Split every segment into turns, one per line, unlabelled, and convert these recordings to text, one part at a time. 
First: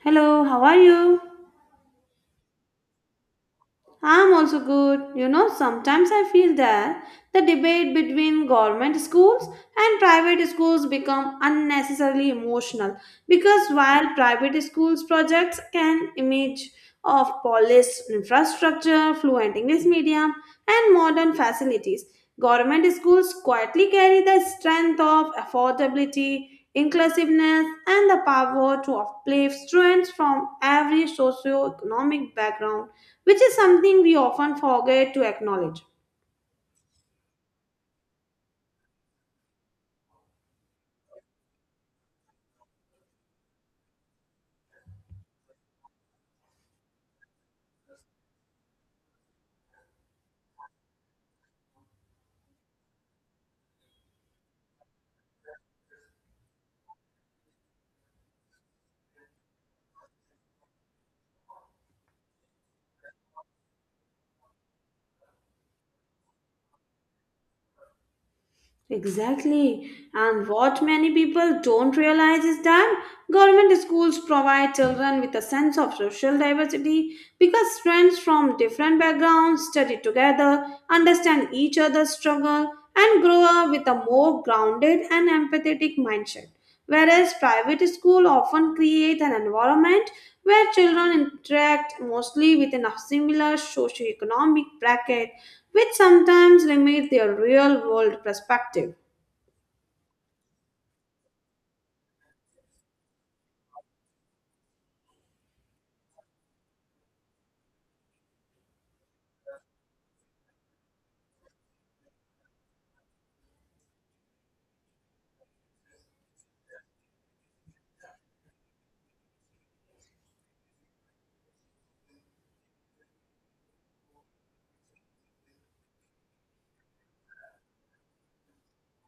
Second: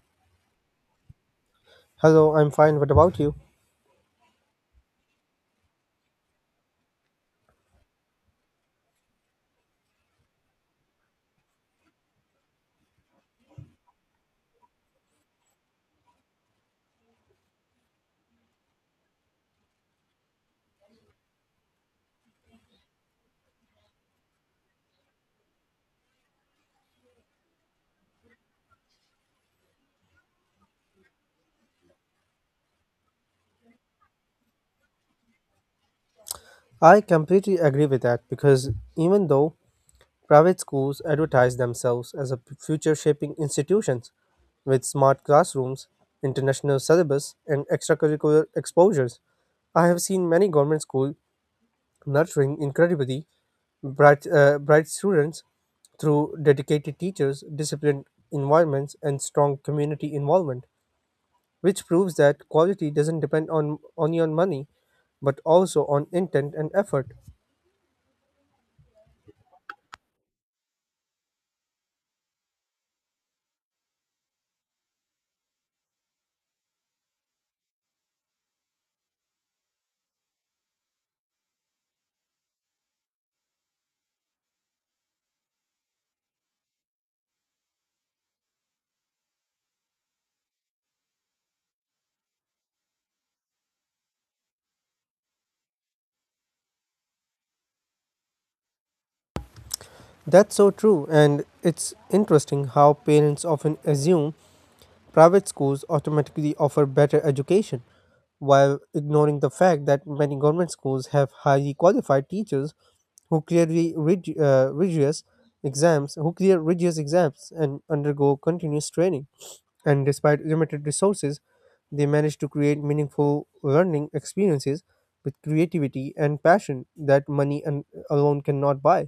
Hello, how are you?
Hello, I'm fine. What about you?
I'm also good. You know, sometimes I feel that the debate between government schools and private schools become unnecessarily emotional because while private schools projects can image of polished infrastructure, fluent English medium, and modern facilities, government schools quietly carry the strength of affordability, inclusiveness, and the power to uplift students from every socio-economic background which is something we often forget to acknowledge.
I completely agree with that because even though private schools advertise themselves as a future shaping institutions with smart classrooms, international syllabus, and extracurricular exposures, I have seen many government schools nurturing incredibly bright students through dedicated teachers, disciplined environments, and strong community involvement, which proves that quality doesn't depend on only on money but also on intent and effort.
Exactly. And what many people don't realize is that government schools provide children with a sense of social diversity because students from different backgrounds study together, understand each other's struggle, and grow up with a more grounded and empathetic mindset. Whereas private school often create an environment where children interact mostly within a similar socioeconomic bracket which sometimes limit their real world perspective.
That's so true, and it's interesting how parents often assume private schools automatically offer better education, while ignoring the fact that many government schools have highly qualified teachers who clearly rig- uh, rigorous who clear rigorous exams and undergo continuous training. And despite limited resources, they manage to create meaningful learning experiences with creativity and passion that money and alone cannot buy.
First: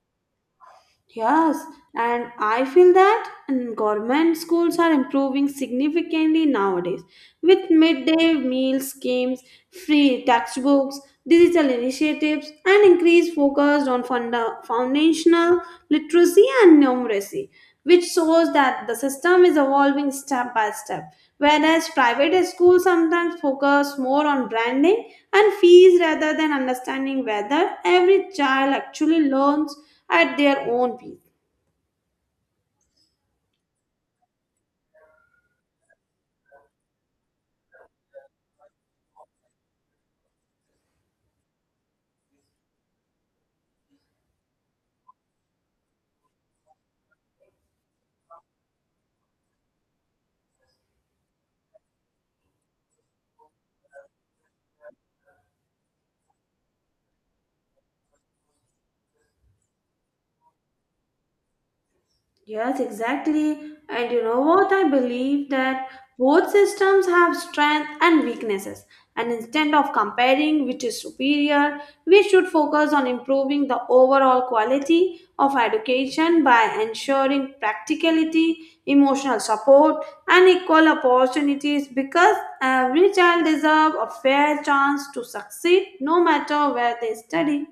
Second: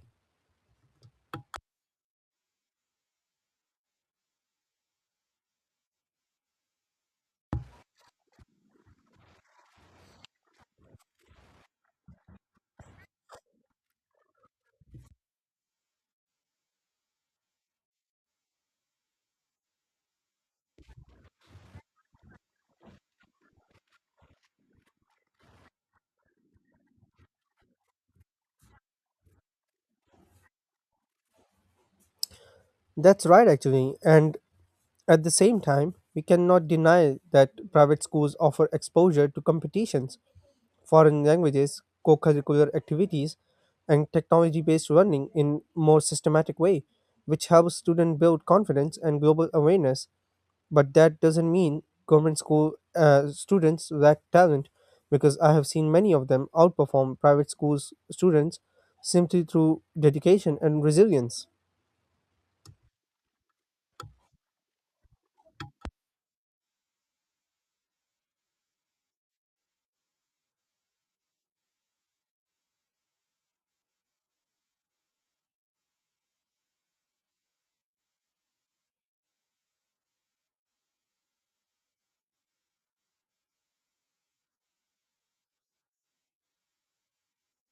Yes, and I feel that government schools are improving significantly nowadays with midday meal schemes, free textbooks, digital initiatives, and increased focus on foundational literacy and numeracy, which shows that the system is evolving step by step. Whereas private schools sometimes focus more on branding and fees rather than understanding whether every child actually learns at their own pace.
That's right, actually. And at the same time, we cannot deny that private schools offer exposure to competitions, foreign languages, co curricular activities, and technology based learning in more systematic way, which helps students build confidence and global awareness. But that doesn't mean government school students lack talent, because I have seen many of them outperform private schools students simply through dedication and resilience.
Yes, exactly. And you know what? I believe that both systems have strengths and weaknesses. And instead of comparing which is superior, we should focus on improving the overall quality of education by ensuring practicality, emotional support, and equal opportunities because every child deserves a fair chance to succeed no matter where they study.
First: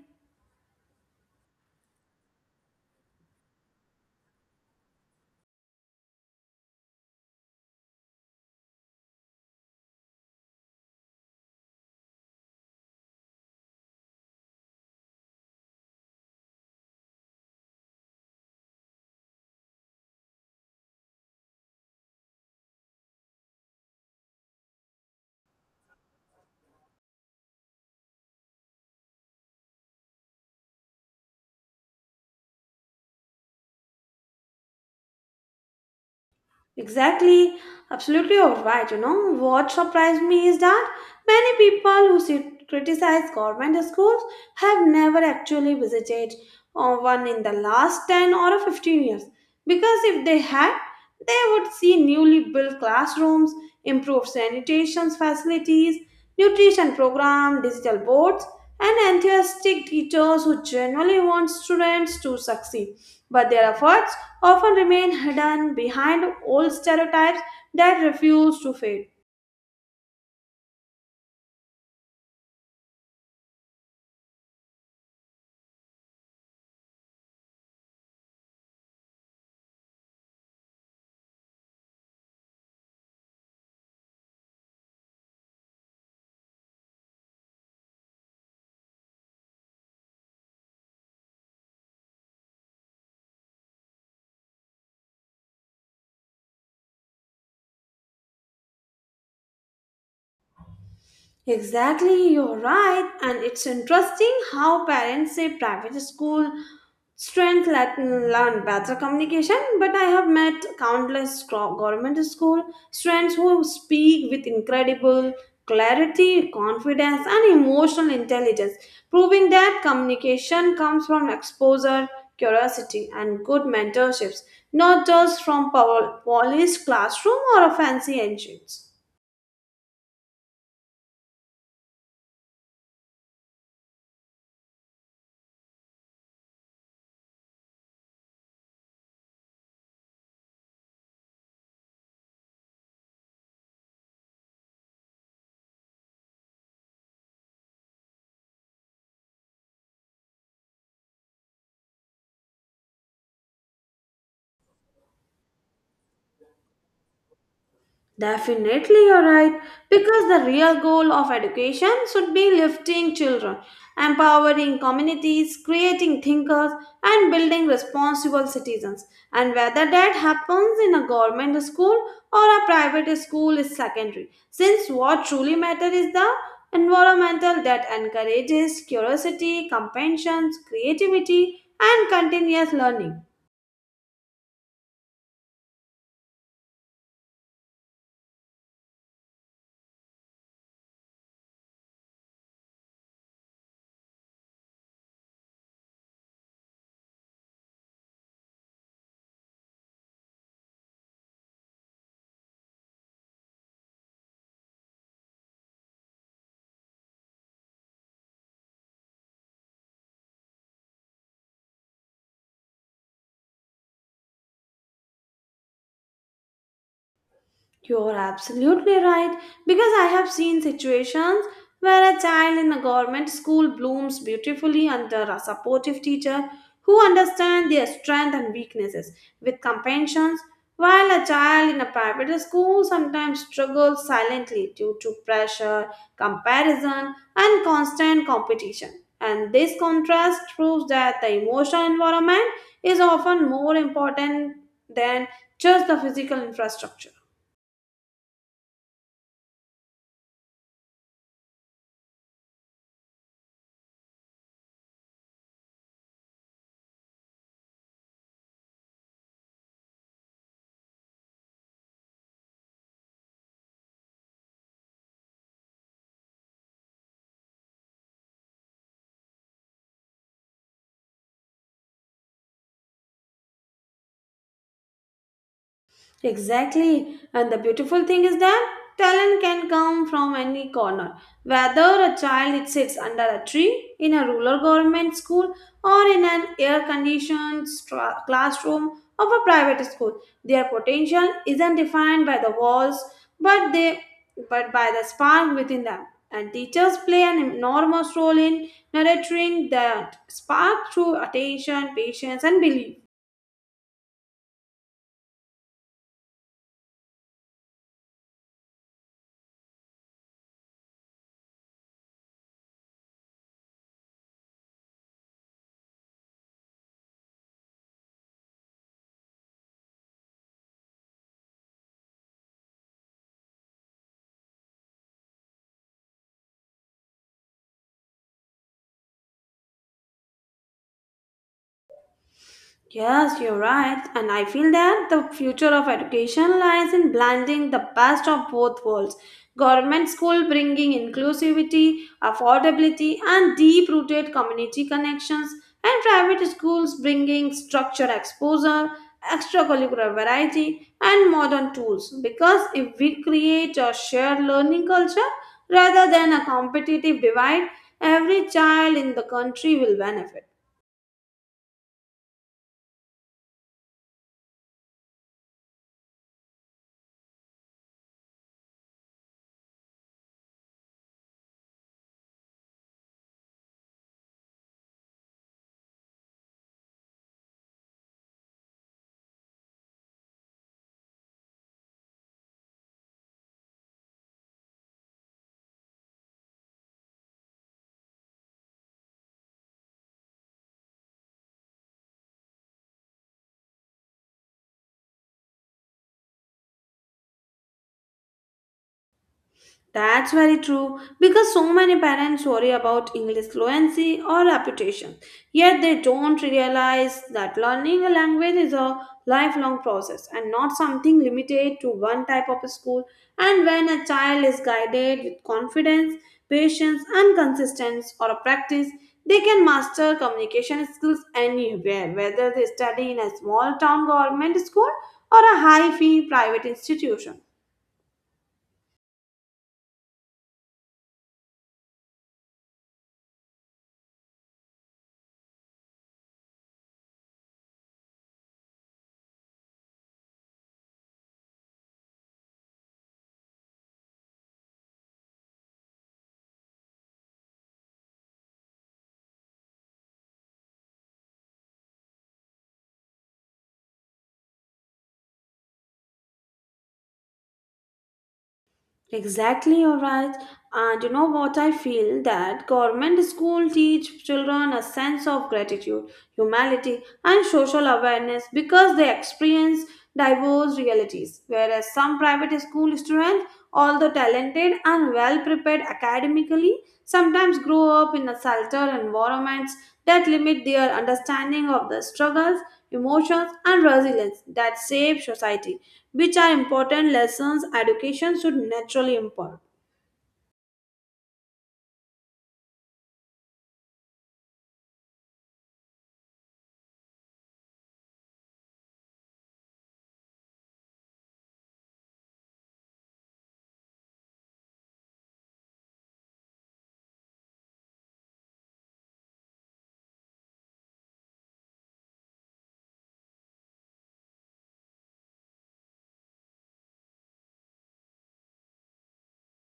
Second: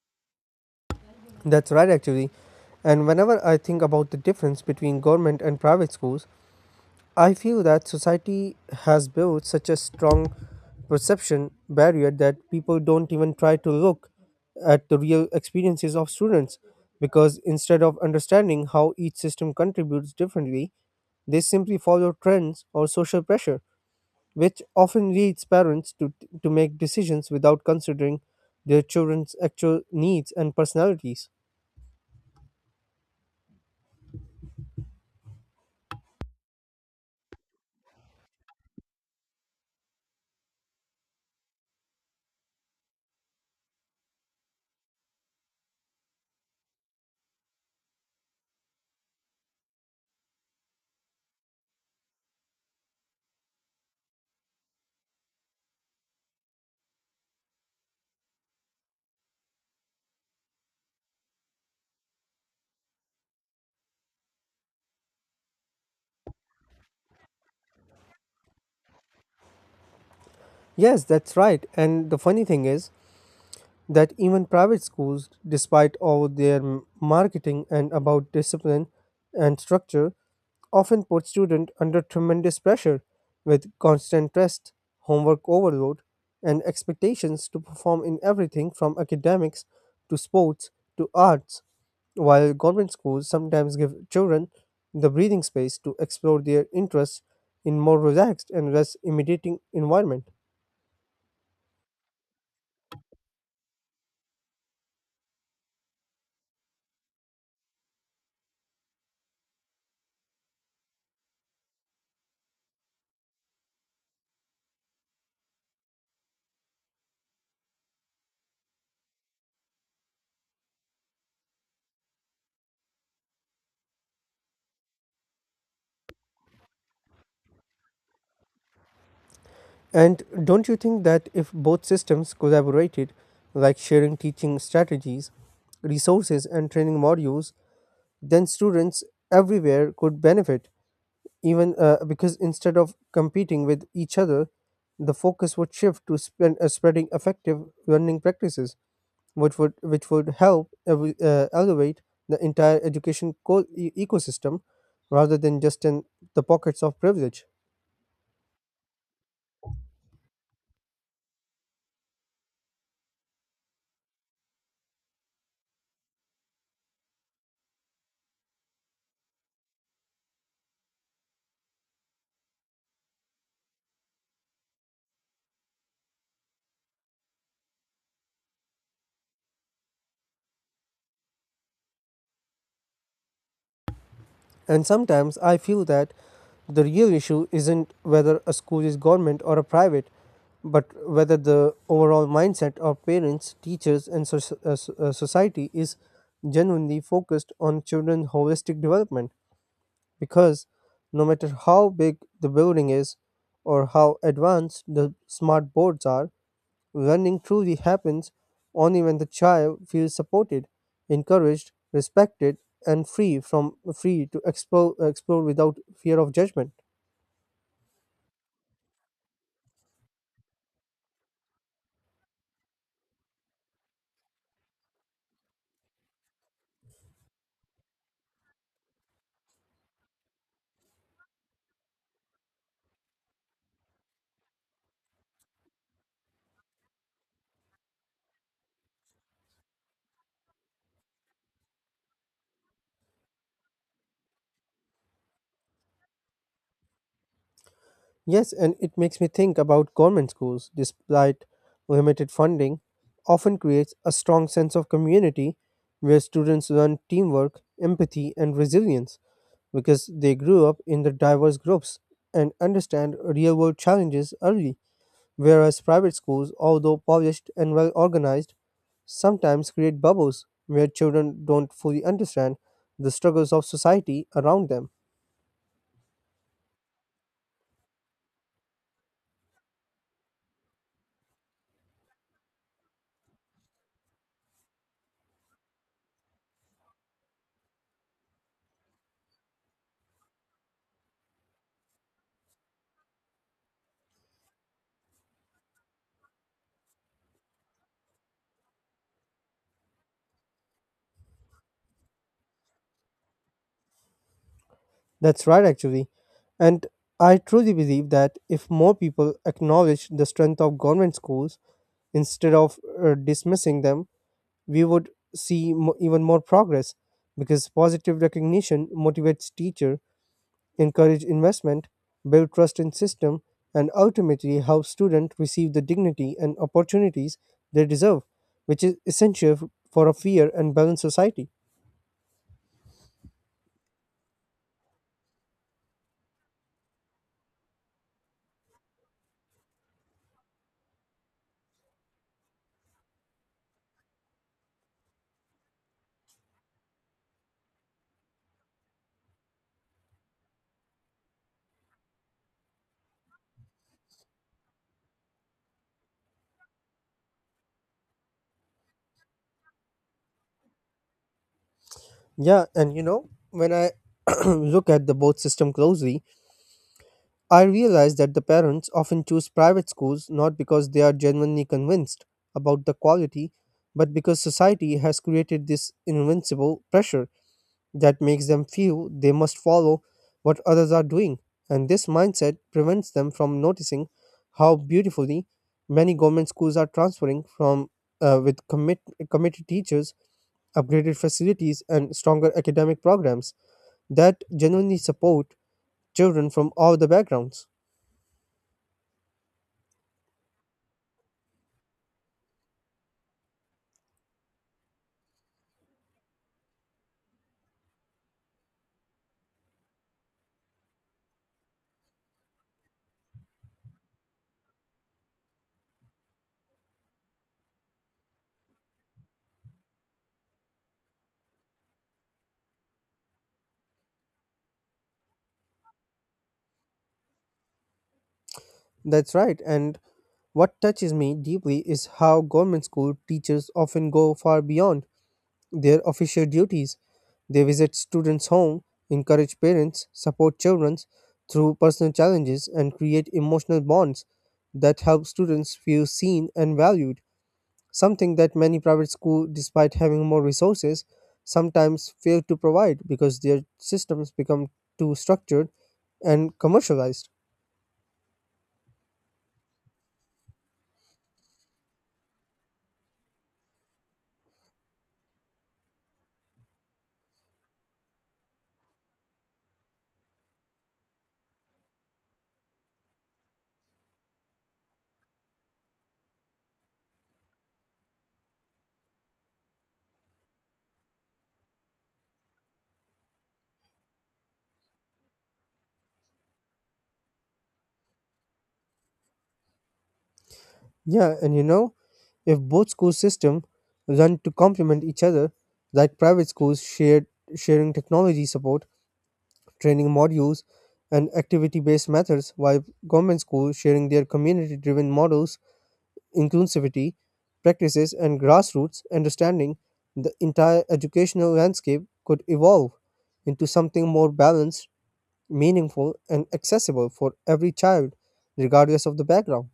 That's right, actually. And whenever I think about the difference between government and private schools, I feel that society has built such a strong perception barrier that people don't even try to look at the real experiences of students because instead of understanding how each system contributes differently, they simply follow trends or social pressure, which often leads parents to make decisions without considering their children's actual needs and personalities.
Exactly, absolutely you're right. You know, what surprised me is that many people who criticize government schools have never actually visited one in the last 10 or 15 years because if they had, they would see newly built classrooms, improved sanitation facilities, nutrition program, digital boards, and enthusiastic teachers who genuinely want students to succeed. But their efforts often remain hidden behind old stereotypes that refuse to fade.
Yes, that's right. And the funny thing is that even private schools, despite all their marketing and about discipline and structure, often put students under tremendous pressure with constant test, homework overload, and expectations to perform in everything from academics to sports to arts, while government schools sometimes give children the breathing space to explore their interests in more relaxed and less intimidating environment.
Exactly, you're right. And it's interesting how parents say private school strength let learn better communication, but I have met countless government school students who speak with incredible clarity, confidence, and emotional intelligence, proving that communication comes from exposure, curiosity, and good mentorships, not just from polished classroom or a fancy engines.
And don't you think that if both systems collaborated, like sharing teaching strategies, resources, and training modules, then students everywhere could benefit? Even because instead of competing with each other, the focus would shift to spreading effective learning practices, which would help elevate the entire education ecosystem rather than just in the pockets of privilege.
Definitely, you're right. Because the real goal of education should be lifting children, empowering communities, creating thinkers, and building responsible citizens. And whether that happens in a government school or a private school is secondary, since what truly matters is the environmental that encourages curiosity, compassion, creativity, and continuous learning.
And sometimes I feel that the real issue isn't whether a school is government or a private, but whether the overall mindset of parents, teachers, and society is genuinely focused on children's holistic development. Because no matter how big the building is or how advanced the smart boards are, learning truly happens only when the child feels supported, encouraged, respected, and free to explore without fear of judgment.
You're absolutely right because I have seen situations where a child in a government school blooms beautifully under a supportive teacher who understands their strengths and weaknesses with compassion, while a child in a private school sometimes struggles silently due to pressure, comparison, and constant competition. And this contrast proves that the emotional environment is often more important than just the physical infrastructure.
Yes, and it makes me think about government schools, despite limited funding, often creates a strong sense of community where students learn teamwork, empathy, and resilience because they grew up in the diverse groups and understand real world challenges early. Whereas private schools, although polished and well organized, sometimes create bubbles where children don't fully understand the struggles of society around them.
Exactly. And the beautiful thing is that talent can come from any corner. Whether a child sits under a tree, in a rural government school, or in an air conditioned classroom of a private school, their potential isn't defined by the walls but they but by the spark within them. And teachers play an enormous role in nurturing that spark through attention, patience, and belief.
That's right, actually. And I truly believe that if more people acknowledge the strength of government schools instead of dismissing them, we would see even more progress because positive recognition motivates teacher encourage investment, build trust in system, and ultimately help students receive the dignity and opportunities they deserve, which is essential for a fair and balanced society.
Yes, you're right. And I feel that the future of education lies in blending the best of both worlds. Government school bringing inclusivity, affordability, and deep rooted community connections, and private schools bringing structured exposure, extracurricular variety, and modern tools. Because if we create a shared learning culture rather than a competitive divide, every child in the country will benefit.
Yeah, and when I look at the both system closely, I realize that the parents often choose private schools not because they are genuinely convinced about the quality, but because society has created this invincible pressure that makes them feel they must follow what others are doing, and this mindset prevents them from noticing how beautifully many government schools are transferring from with committed teachers, upgraded facilities, and stronger academic programs that genuinely support children from all the backgrounds.
That's very true because so many parents worry about English fluency or reputation, yet they don't realize that learning a language is a lifelong process and not something limited to one type of school. And when a child is guided with confidence, patience, and consistency or a practice, they can master communication skills anywhere, whether they study in a small town government school or a high fee private institution.
That's right, and what touches me deeply is how government school teachers often go far beyond their official duties. They visit students' home, encourage parents, support children through personal challenges, and create emotional bonds that help students feel seen and valued. Something that many private schools, despite having more resources, sometimes fail to provide because their systems become too structured and commercialized.
Exactly, you're right. And you know what I feel that government school teach children a sense of gratitude, humility, and social awareness because they experience diverse realities. Whereas some private school students, although talented and well prepared academically, sometimes grow up in a sheltered environments that limit their understanding of the struggles, emotions, and resilience that shape society which are important lessons education should naturally impart.
Yeah, and if both school systems run to complement each other, like private schools shared sharing technology support training modules, and activity based methods, while government schools sharing their community driven models, inclusivity practices, and grassroots understanding, the entire educational landscape could evolve into something more balanced, meaningful, and accessible for every child, regardless of the background.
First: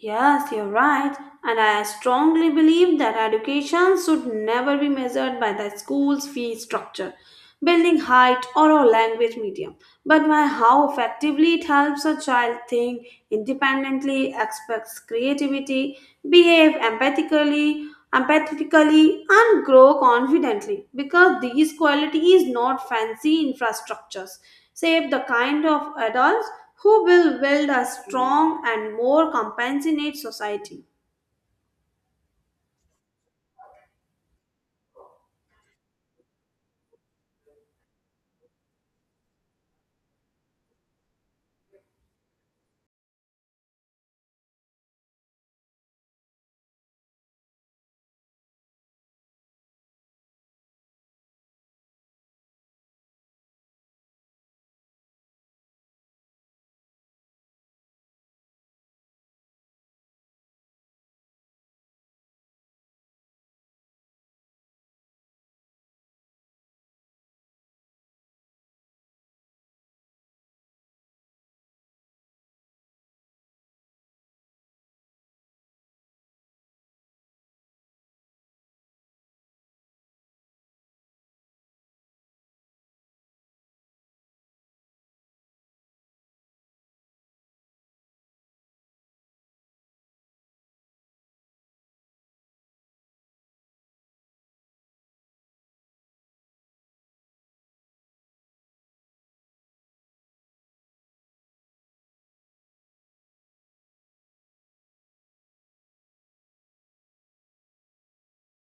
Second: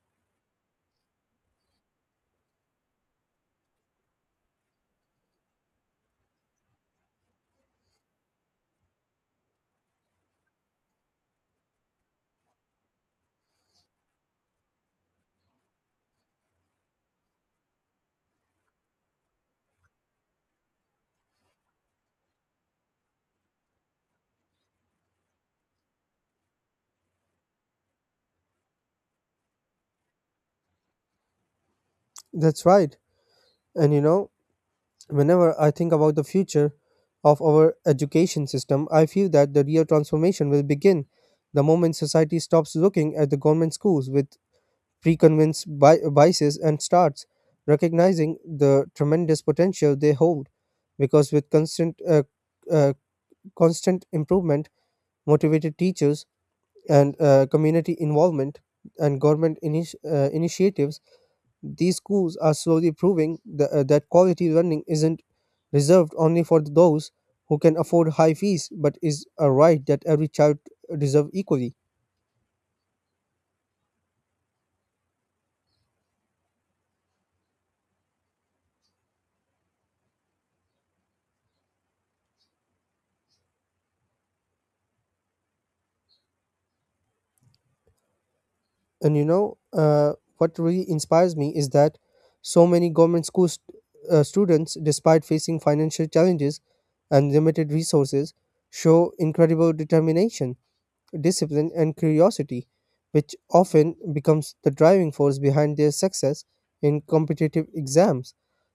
Yes, you're right, and I strongly believe that education should never be measured by the school's fee structure, building height, or a language medium, but by how effectively it helps a child think independently, express creativity, behave empathetically and grow confidently because these qualities not fancy infrastructures save the kind of adults who will build a strong and more compassionate society.
That's right. And whenever I think about the future of our education system, I feel that the real transformation will begin the moment society stops looking at the government schools with preconceived biases and starts recognizing the tremendous potential they hold. Because with uh, constant improvement, motivated teachers, and community involvement and government initiatives, these schools are slowly proving that quality learning isn't reserved only for those who can afford high fees, but is a right that every child deserves equally. And what really inspires me is that so many government school students, despite facing financial challenges and limited resources, show incredible determination, discipline, and curiosity, which often becomes the driving force behind their success in competitive exams,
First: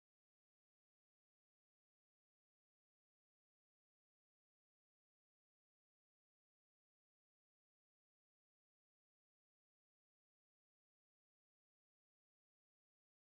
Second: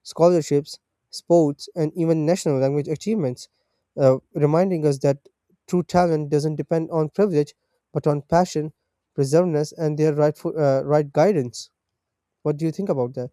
scholarships, sports, and even national language achievements, reminding us that true talent doesn't depend on privilege but on passion, perseverance, and their right guidance. What do you think about that?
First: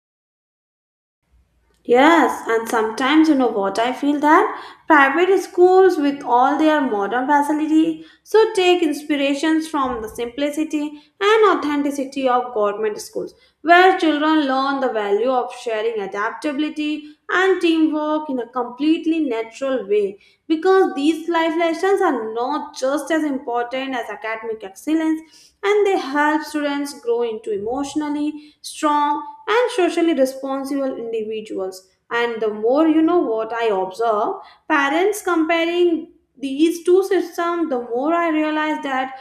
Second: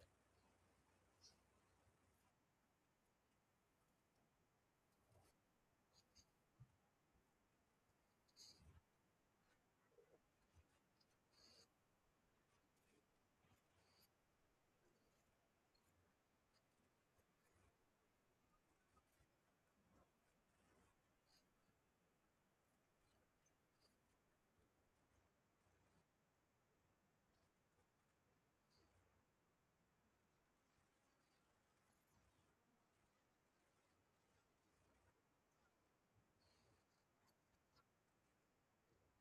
Yes, and sometimes you know what I feel that private schools with all their modern facility should take inspirations from the simplicity and authenticity of government schools where children learn the value of sharing adaptability and teamwork in a completely natural way because these life lessons are not just as important as academic excellence and they help students grow into emotionally strong and socially responsible individuals. And the more you know what I observe, parents comparing these two systems, the more I realize that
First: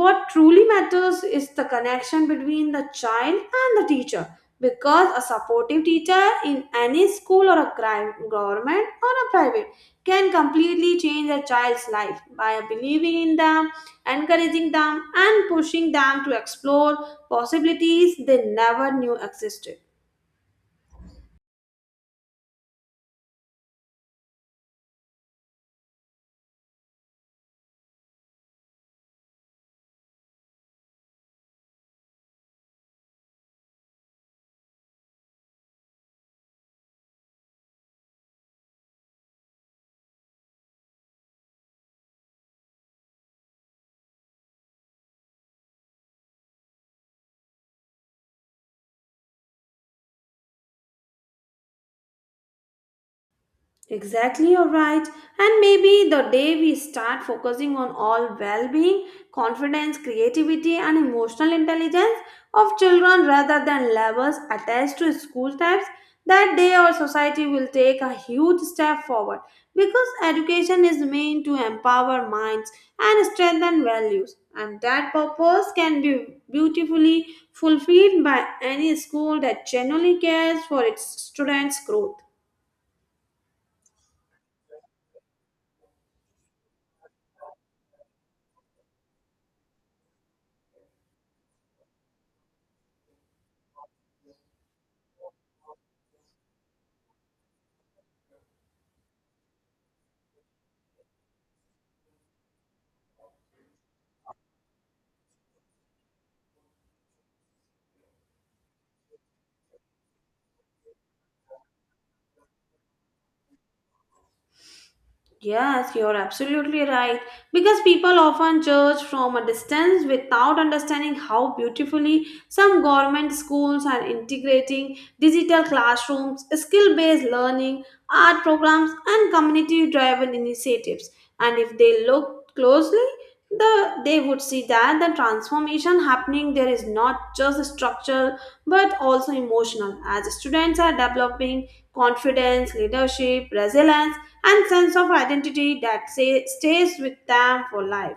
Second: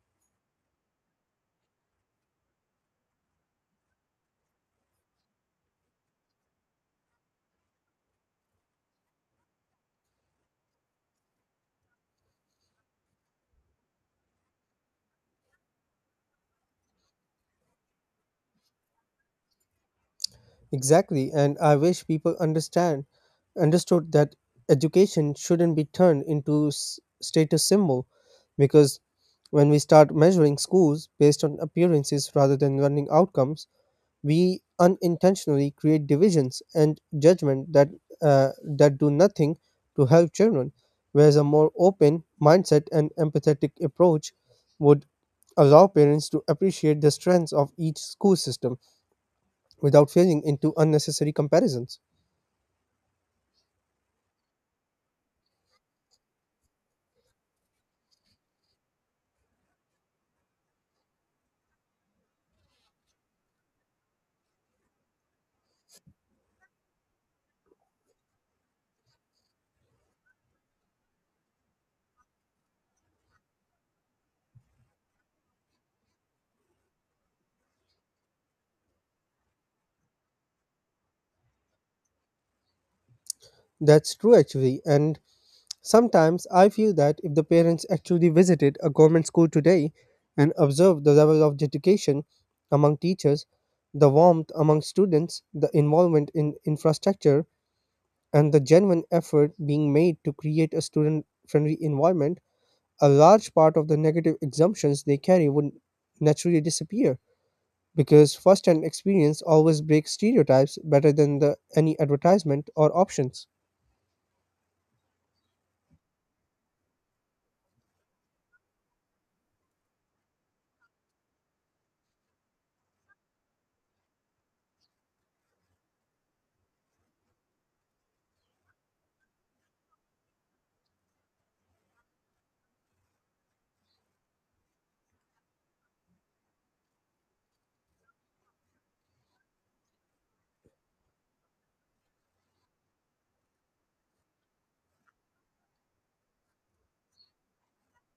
what truly matters is the connection between the child and the teacher. Because a supportive teacher in any school or a crime, government or a private can completely change a child's life by believing in them, encouraging them, and pushing them to explore possibilities they never knew existed.
Exactly, and I wish people understand understood that education shouldn't be turned into status symbol because when we start measuring schools based on appearances rather than learning outcomes, we unintentionally create divisions and judgment that do nothing to help children. Whereas a more open mindset and empathetic approach would allow parents to appreciate the strengths of each school system without falling into unnecessary comparisons.
Exactly, you're right. And maybe the day we start focusing on all well being, confidence, creativity, and emotional intelligence of children rather than levels attached to school types, that day our society will take a huge step forward because education is meant to empower minds and strengthen values. And that purpose can be beautifully fulfilled by any school that genuinely cares for its students' growth.
That's true, actually. And sometimes I feel that if the parents actually visited a government school today and observed the level of dedication among teachers, the warmth among students, the involvement in infrastructure, and the genuine effort being made to create a student friendly environment, a large part of the negative assumptions they carry would naturally disappear, because first-hand experience always breaks stereotypes better than the any advertisement or options.
Yes, you're absolutely right. Because people often judge from a distance without understanding how beautifully some government schools are integrating digital classrooms, skill based learning, art programs, and community driven initiatives. And if they look closely, they would see that the transformation happening there is not just structural but also emotional, as students are developing confidence, leadership, resilience and sense of identity that stays with them for life.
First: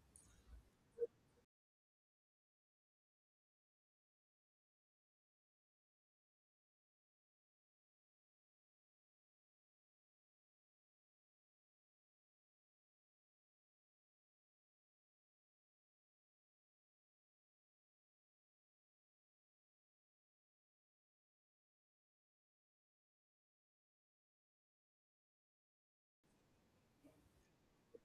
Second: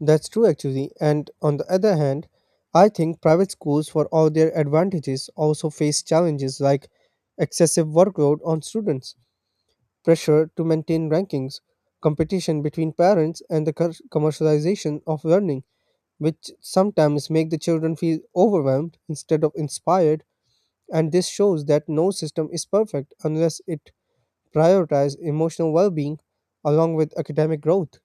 That's true actually. And on the other hand, I think private schools for all their advantages also face challenges like excessive workload on students, pressure to maintain rankings, competition between parents and the commercialization of learning, which sometimes make the children feel overwhelmed instead of inspired, and this shows that no system is perfect unless it prioritize emotional well being along with academic growth.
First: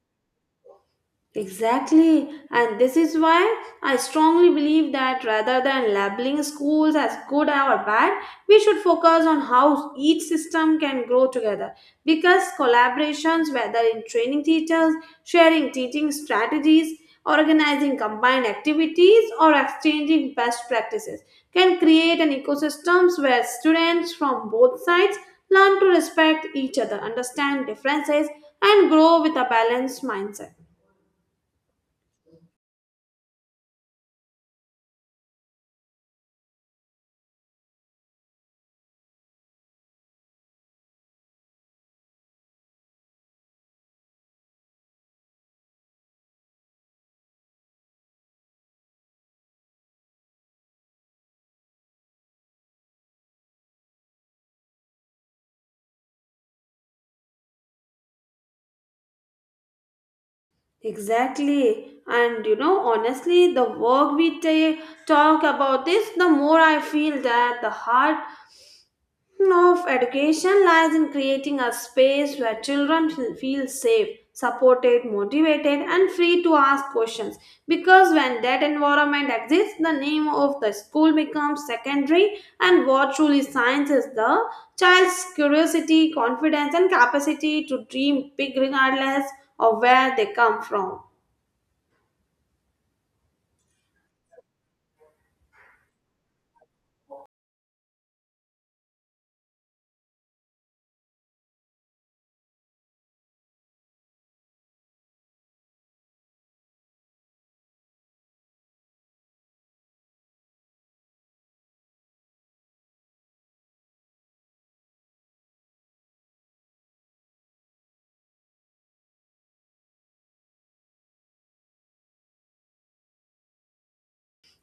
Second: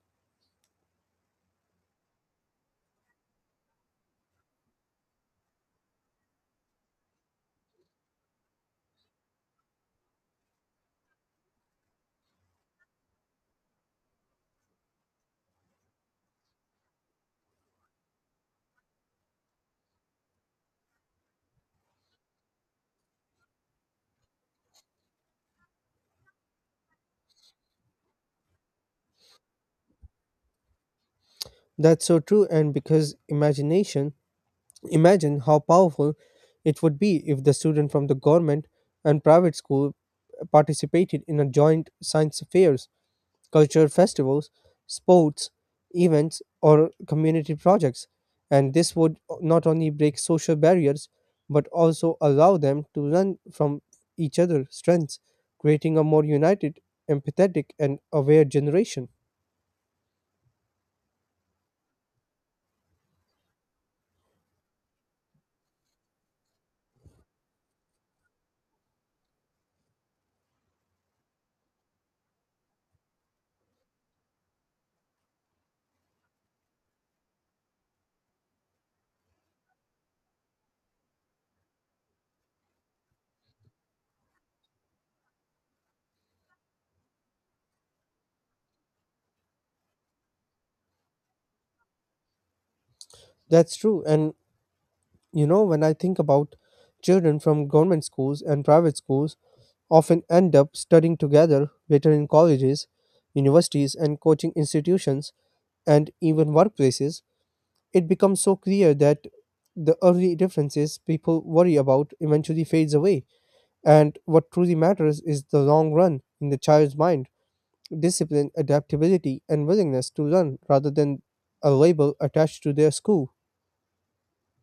Exactly, and this is why I strongly believe that rather than labeling schools as good or bad, we should focus on how each system can grow together. Because collaborations, whether in training teachers, sharing teaching strategies, organizing combined activities, or exchanging best practices, can create an ecosystems where students from both sides learn to respect each other, understand differences, and grow with a balanced mindset.
That's so true, and because imagine how powerful it would be if the student from the government and private school participated in a joint science fair, culture festivals, sports, events, or community projects. And this would not only break social barriers, but also allow them to learn from each other's strengths, creating a more united, empathetic, and aware generation.
Exactly. And you know, honestly, the work we talk about this, the more I feel that the heart of education lies in creating a space where children feel safe, supported, motivated, and free to ask questions. Because when that environment exists, the name of the school becomes secondary, and what truly science is the child's curiosity, confidence, and capacity to dream big regardless of where they come from.
That's true. And when I think about children from government schools and private schools, often end up studying together later in colleges, universities, and coaching institutions, and even workplaces, it becomes so clear that the early differences people worry about eventually fades away, and what truly matters is the long run in the child's mind, discipline, adaptability, and willingness to learn rather than a label attached to their school.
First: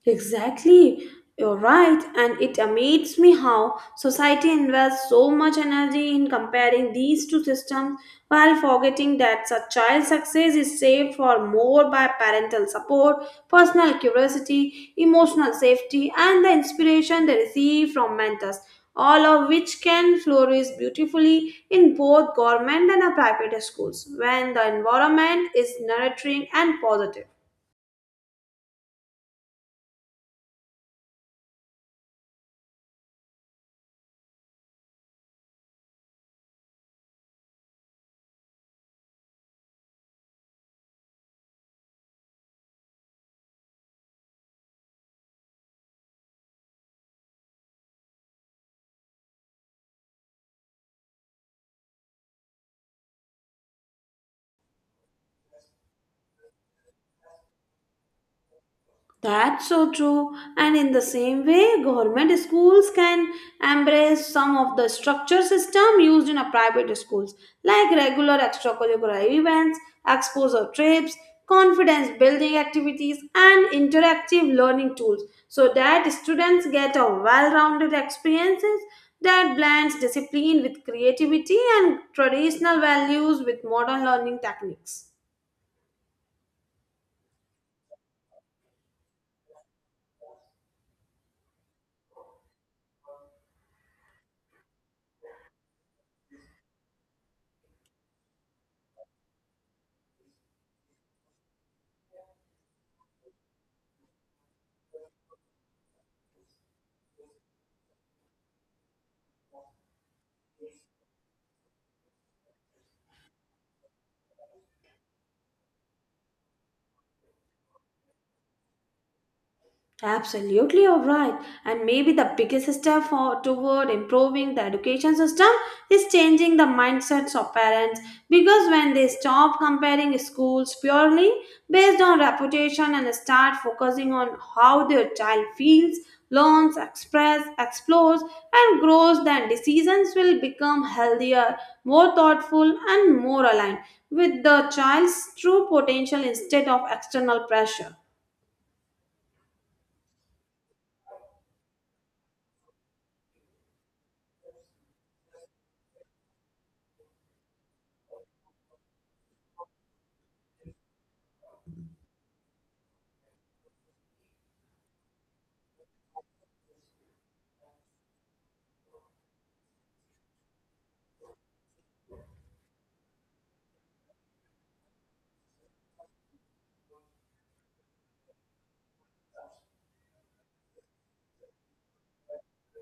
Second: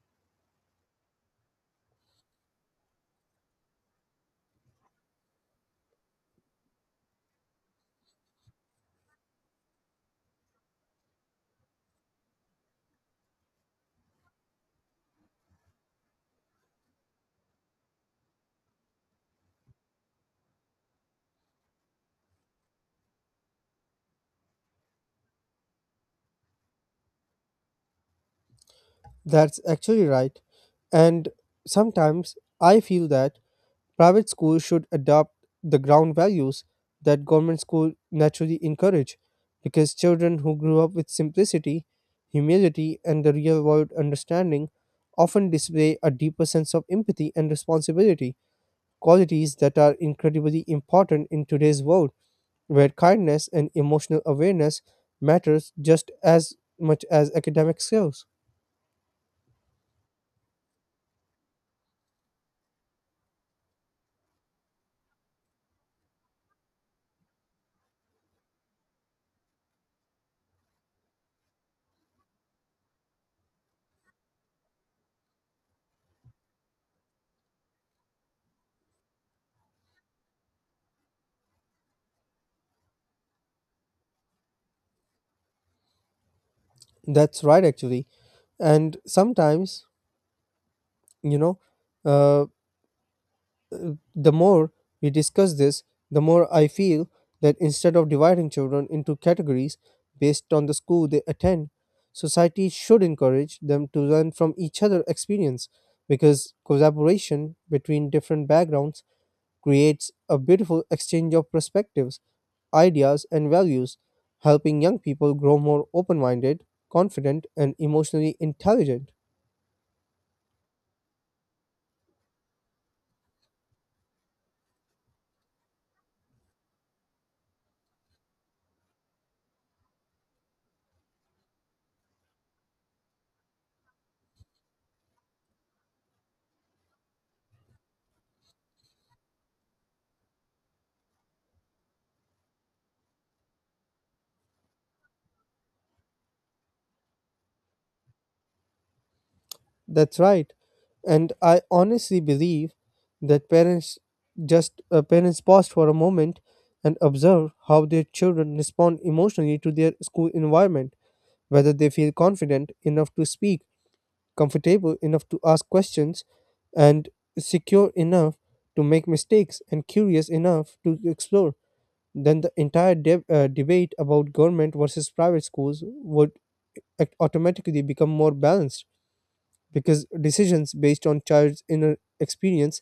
Exactly, you're right, and it amazes me how society invests so much energy in comparing these two systems while forgetting that such child success is saved for more by parental support, personal curiosity, emotional safety, and the inspiration they receive from mentors, all of which can flourish beautifully in both government and private schools when the environment is nurturing and positive.
That's actually right. And sometimes I feel that private schools should adopt the ground values that government schools naturally encourage because children who grow up with simplicity, humility, and the real world understanding often display a deeper sense of empathy and responsibility, qualities that are incredibly important in today's world where kindness and emotional awareness matters just as much as academic skills.
That's so true. And in the same way, government schools can embrace some of the structure system used in a private schools, like regular extracurricular events, exposure trips, confidence building activities, and interactive learning tools, so that students get a well-rounded experiences that blends discipline with creativity and traditional values with modern learning techniques.
That's right, actually. And sometimes, you know, uh, The more we discuss this, the more I feel that instead of dividing children into categories based on the school they attend, society should encourage them to learn from each other's experience because collaboration between different backgrounds creates a beautiful exchange of perspectives, ideas, and values, helping young people grow more open minded, confident, and emotionally intelligent.
Absolutely, you're right. And maybe the biggest step toward improving the education system is changing the mindsets of parents because when they stop comparing schools purely based on reputation and start focusing on how their child feels, learns, express, explores, and grows, then decisions will become healthier, more thoughtful, and more aligned with the child's true potential instead of external pressure.
That's right. And I honestly believe that parents pause for a moment and observe how their children respond emotionally to their school environment, whether they feel confident enough to speak, comfortable enough to ask questions, and secure enough to make mistakes and curious enough to explore. Then the entire debate about government versus private schools would automatically become more balanced because decisions based on child's inner experience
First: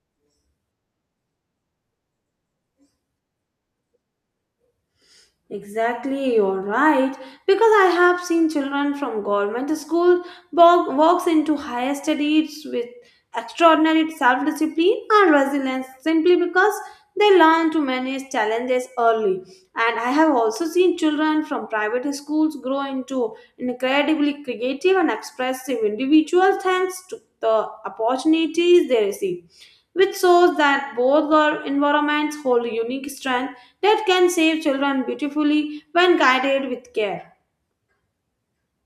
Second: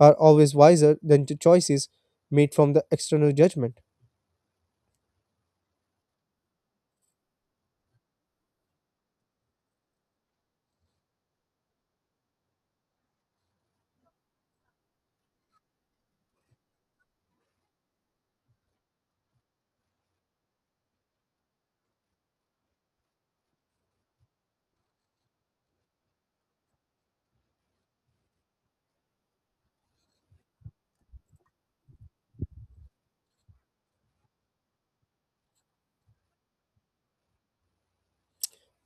are always wiser than the choices made from the external judgment.
Exactly, you're right. Because I have seen children from government school walks into higher studies with extraordinary self-discipline and resilience simply because they learn to manage challenges early. And I have also seen children from private schools grow into incredibly creative and expressive individuals thanks to the opportunities they receive, which shows that both our environments hold unique strength that can save children beautifully when guided with care.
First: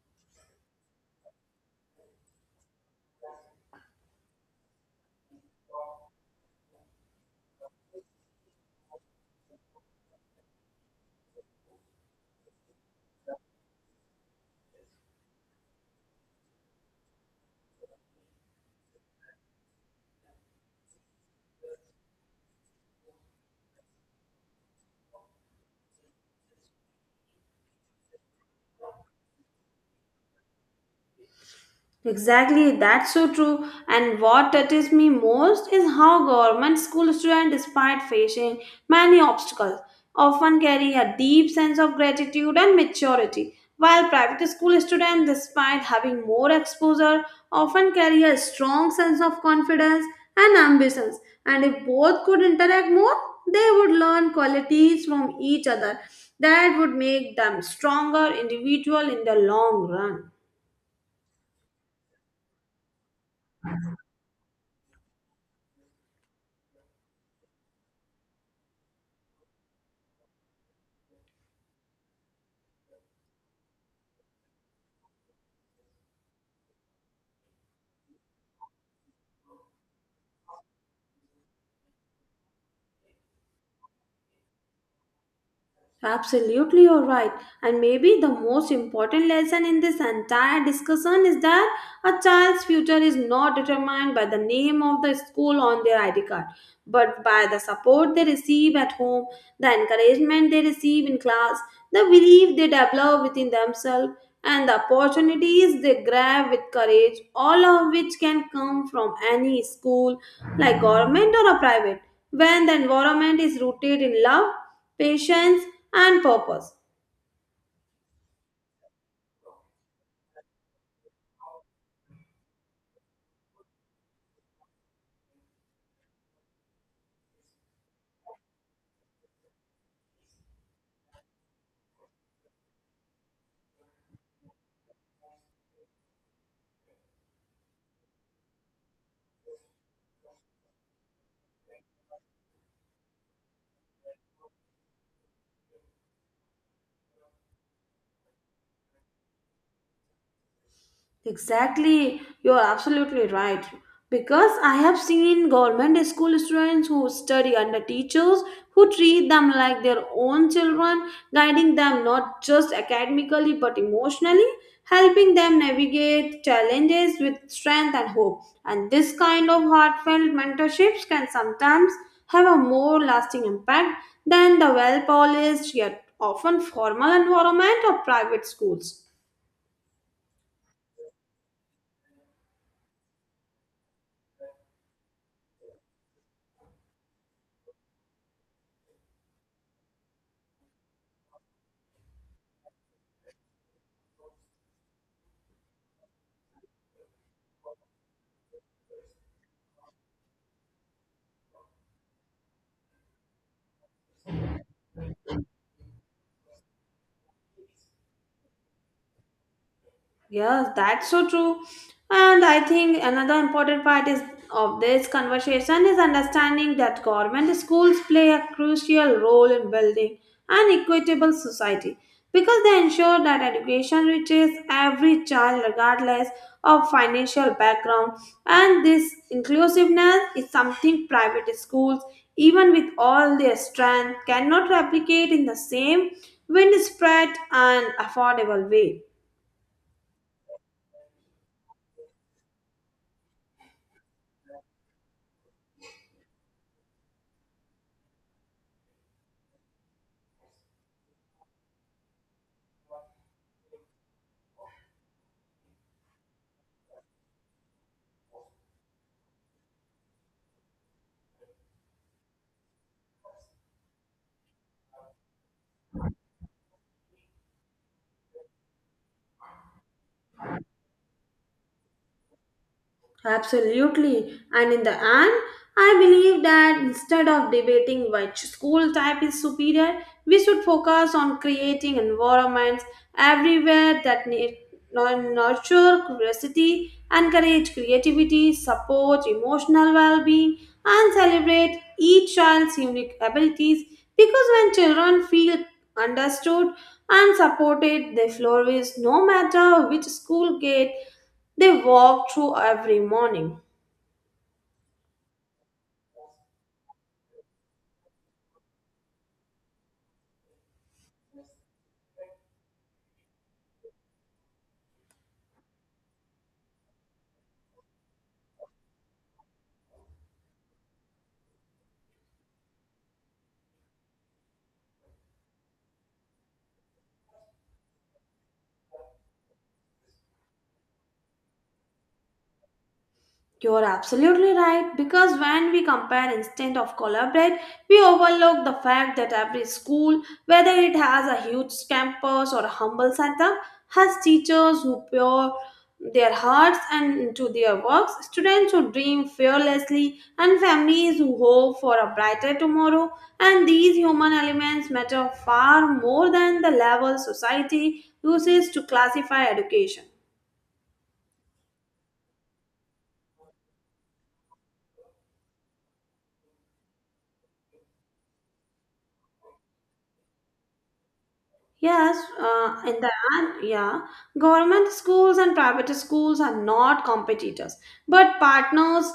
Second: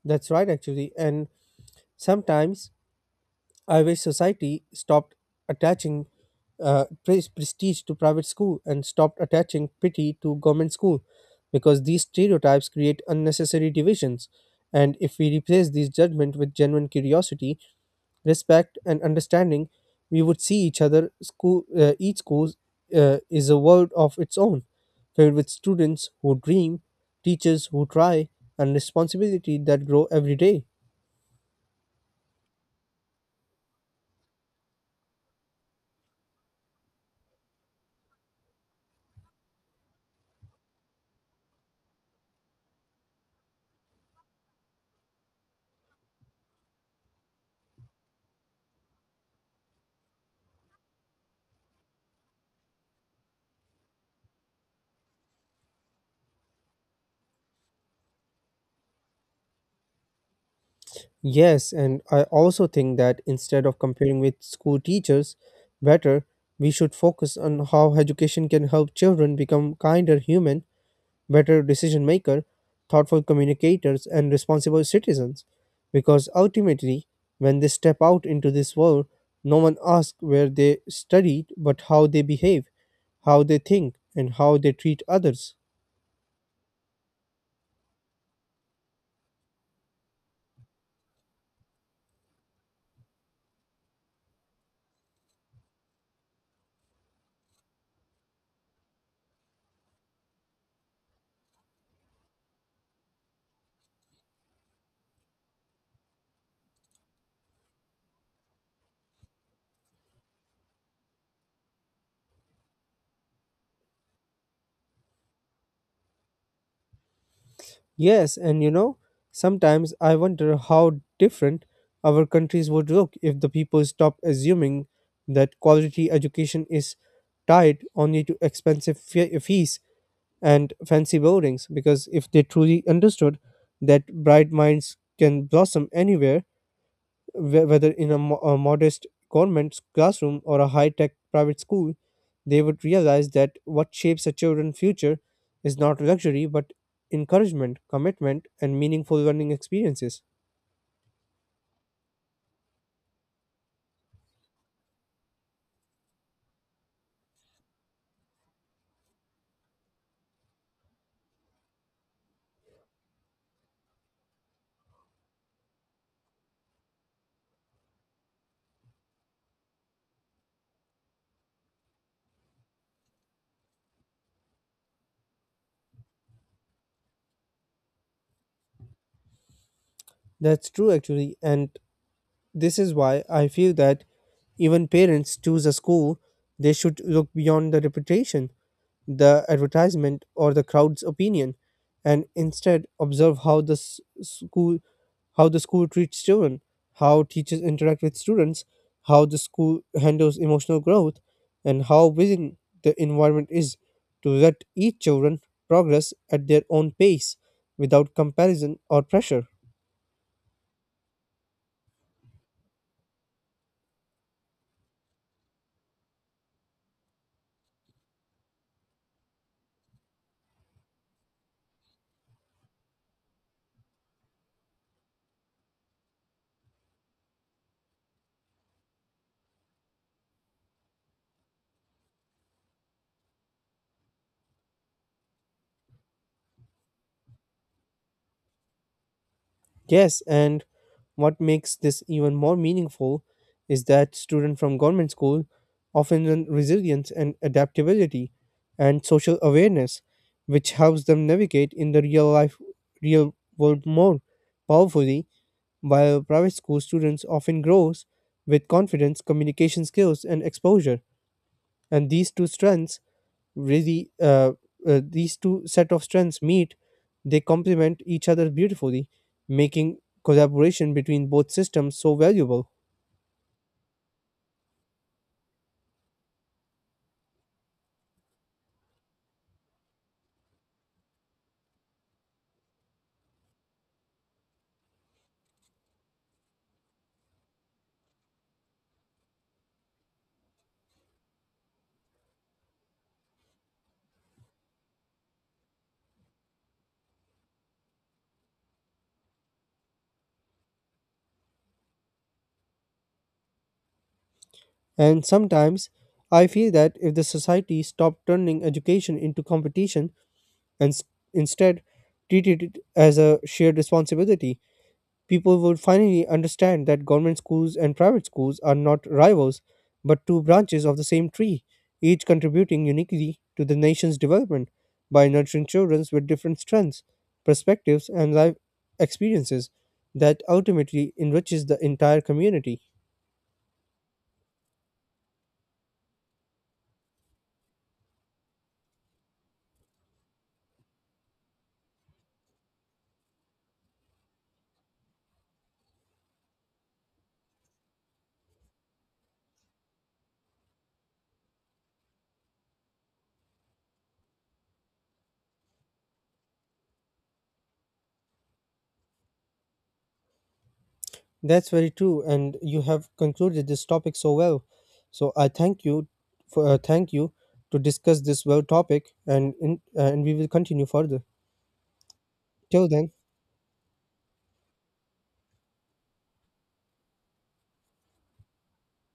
That's right, actually. And sometimes I wish society stopped attaching prestige to private school and stopped attaching pity to government school because these stereotypes create unnecessary divisions. And if we replace these judgment with genuine curiosity, respect, and understanding, we would see each school is a world of its own, filled with students who dream, teachers who try, and responsibility that grow every day.
Exactly, that's so true. And what touches me most is how government school students, despite facing many obstacles, often carry a deep sense of gratitude and maturity, while private school students, despite having more exposure, often carry a strong sense of confidence and ambitions. And if both could interact more, they would learn qualities from each other that would make them stronger individual in the long run.
Yes, and I also think that instead of comparing with school teachers, better, we should focus on how education can help children become kinder human, better decision maker, thoughtful communicators and responsible citizens. Because ultimately, when they step out into this world, no one asks where they studied, but how they behave, how they think, and how they treat others.
Absolutely, you're right. And maybe the most important lesson in this entire discussion is that a child's future is not determined by the name of the school on their ID card, but by the support they receive at home, the encouragement they receive in class, the belief they develop within themselves, and the opportunities they grab with courage, all of which can come from any school, like government or a private, when the environment is rooted in love, patience, and purpose.
Yes, and sometimes I wonder how different our countries would look if the people stopped assuming that quality education is tied only to expensive fees and fancy buildings. Because if they truly understood that bright minds can blossom anywhere, whether in a modest government classroom or a high tech private school, they would realize that what shapes a children's future is not luxury but encouragement, commitment, and meaningful learning experiences.
Exactly, you're absolutely right. Because I have seen government school students who study under teachers who treat them like their own children, guiding them not just academically but emotionally, helping them navigate challenges with strength and hope. And this kind of heartfelt mentorships can sometimes have a more lasting impact than the well polished yet often formal environment of private schools.
That's true, actually, and this is why I feel that even parents choose a school, they should look beyond the reputation, the advertisement or the crowd's opinion and instead observe how the school treats children, how teachers interact with students, how the school handles emotional growth, and how willing the environment is to let each children progress at their own pace without comparison or pressure.
Yes, that's so true. And I think another important part is of this conversation is understanding that government schools play a crucial role in building an equitable society because they ensure that education reaches every child regardless of financial background and this inclusiveness is something private schools even with all their strength cannot replicate in the same widespread and affordable way.
Yes, and what makes this even more meaningful is that students from government school often learn resilience and adaptability and social awareness, which helps them navigate in the real world more powerfully, while private school students often grows with confidence, communication skills, and exposure. And these really uh, two set of strengths meet, they complement each other beautifully, making collaboration between both systems so valuable.
Absolutely. And in the end, I believe that instead of debating which school type is superior, we should focus on creating environments everywhere that nurture curiosity, encourage creativity, support emotional well being, and celebrate each child's unique abilities. Because when children feel understood and supported, they flourish no matter which school gate they walk through every morning.
And sometimes I feel that if the society stopped turning education into competition and instead treated it as a shared responsibility, people would finally understand that government schools and private schools are not rivals but two branches of the same tree, each contributing uniquely to the nation's development by nurturing children with different strengths, perspectives, and life experiences that ultimately enriches the entire community.
You are absolutely right because when we compare instead of collaborate, we overlook the fact that every school, whether it has a huge campus or a humble setup, has teachers who pour their hearts and into their works, students who dream fearlessly, and families who hope for a brighter tomorrow. And these human elements matter far more than the level society uses to classify education.
That's very true, and you have concluded this topic so well. So I thank you to discuss this well topic, and and we will continue further.
Yes,
Till
in the
then.
end, yeah, government schools and private schools are not competitors, but partners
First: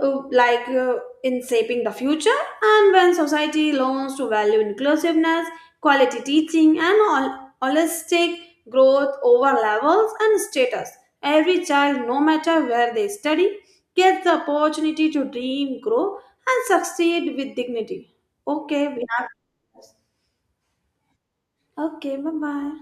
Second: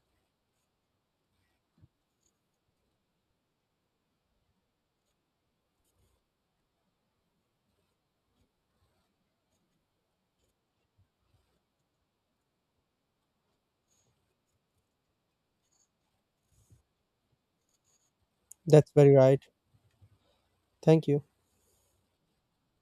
uh, like uh, in shaping the future. And when society learns to value inclusiveness, quality teaching, and holistic growth over levels and status, every child, no matter where they study, gets the opportunity to dream, grow, and succeed with dignity. Okay,
That's
we
very
have.
right. Thank you.
Okay, bye bye.